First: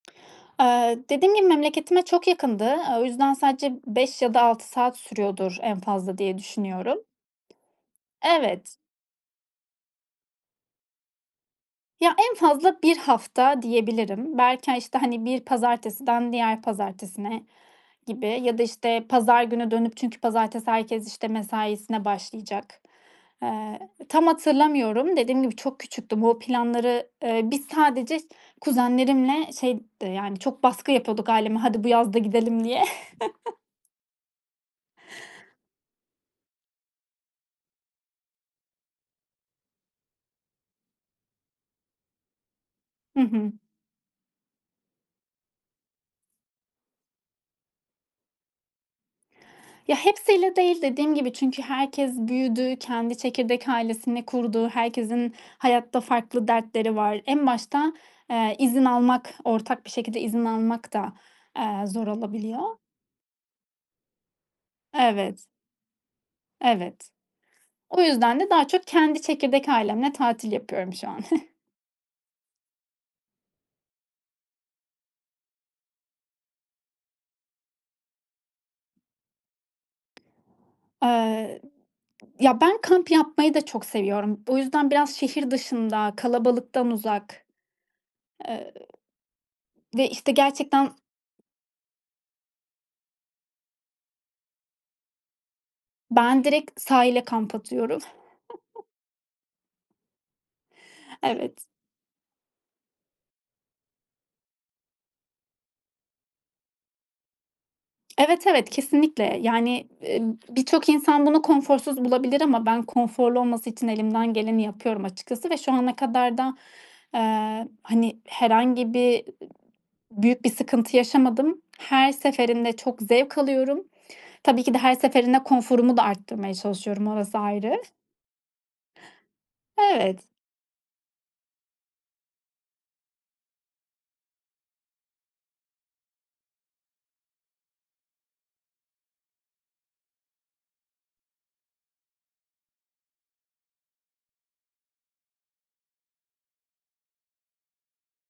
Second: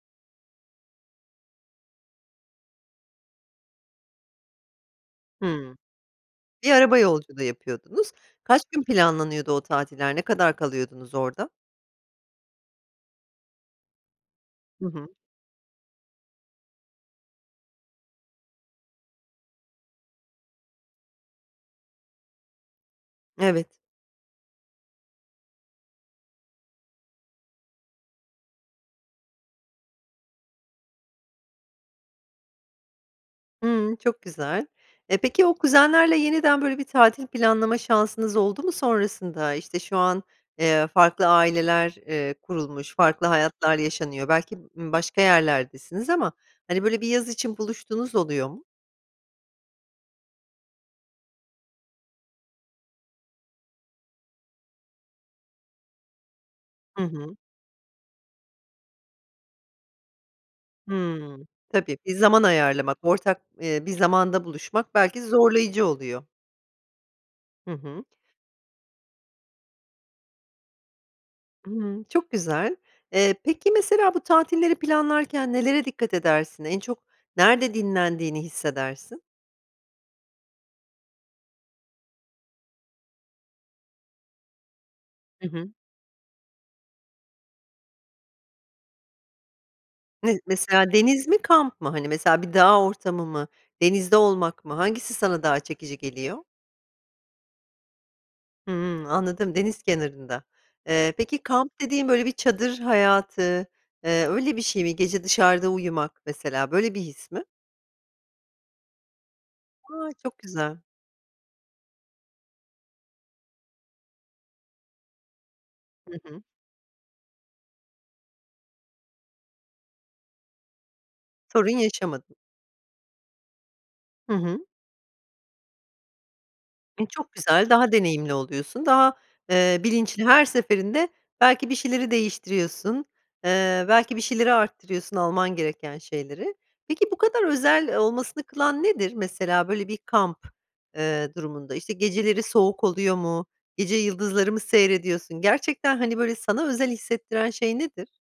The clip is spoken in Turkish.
Eee, dediğim gibi, memleketime çok yakındı. Iıı, o yüzden sadece 5 ya da 6 saat sürüyordur Hımm. en fazla diye Bir düşünüyorum. araba yolculuğu yapıyordunuz. Kaç Evet. gün planlanıyordu o tatiller, ne kadar kalıyordunuz orada? Ya, en fazla 1 hafta diyebilirim. Belki ha Hı işte, hı. hani, bir pazartesiden diğer pazartesine gibi ya da, işte, pazar günü dönüp çünkü pazartesi herkes, işte, mesaisine başlayacak. Evet. Iıı, tam hatırlamıyorum. Dediğim gibi, çok küçüktüm. O planları, ııı, biz sadece iş kuzenlerimle şey d yani çok baskı yapıyorduk aileme hadi bu yaz da gidelim diye. Hımm, çok güzel. E, peki, o kuzenlerle yeniden böyle bir tatil planlama şansınız oldu mu sonrasında? İşte, şu an, eee, farklı aileler, eee, kurulmuş, Hı farklı hı. hayatlar yaşanıyor, belki, ımm, başka yerlerdesiniz ama, hani, böyle bir yaz için buluştuğunuz oluyor mu? Ya, hepsiyle değil Dediğim gibi, çünkü herkes büyüdü, kendi çekirdek ailesini kurdu, herkesin hayatta farklı dertleri Hı var. hı. En başta, ııı, izin almak, ortak bir şekilde izin almak da, Hımm. aaa, Tabii zor bir zaman olabiliyor. ayarlamak ortak, eee, bir zamanda buluşmak belki Evet. zorlayıcı oluyor. Evet. Hı O hı. yüzden de daha çok kendi çekirdek ailemle tatil yapıyorum şu an. Imm. Çok güzel. Eee, peki, mesela bu tatilleri planlarken nelere dikkat edersin? En çok nerede dinlendiğini hissedersin? Aaa, ya, ben kamp yapmayı da çok seviyorum. O yüzden biraz Hı şehir hı. dışında, kalabalıktan uzak, ııı, ve, işte, Ne, gerçekten mesela, deniz mi, kamp mı, hani, mesela, bir dağ ortamı mı, denizde olmak mı hangisi sana daha çekici Ben geliyor? direkt sahile kamp atıyorum. Hımm. Anladım deniz kenarında. Iıı, peki, Evet. kamp dediğin böyle bir çadır hayatı, ııı, öyle bir şey mi, gece dışarıda uyumak mesela böyle bir his mi? Evet, evet, kesinlikle. Yani, A, çok ııı, güzel. birçok insan bunu konforsuz bulabilir ama ben konforlu olması için elimden geleni yapıyorum açıkçası ve şu ana Hı kadar hı. da, ııı, hani, herhangi bir büyük bir sıkıntı yaşamadım. Sorun Her yaşamadın. seferinde çok zevk alıyorum. Hı Tabii hı. ki de her seferinde konforumu da arttırmaya E, çalışıyorum çok orası güzel. ayrı. Daha deneyimli oluyorsun, daha, ııı, bilinçli... Evet. Her seferinde belki bir şeyleri değiştiriyorsun, ııı, belki bir şeyleri arttırıyorsun alman gereken şeyleri. Peki, bu kadar özel olmasını kılan nedir? Mesela böyle bir kamp, ııı, durumunda, işte, geceleri soğuk oluyor mu, gece yıldızları mı seyrediyorsun? Gerçekten, hani, böyle sana özel hissettiren şey nedir?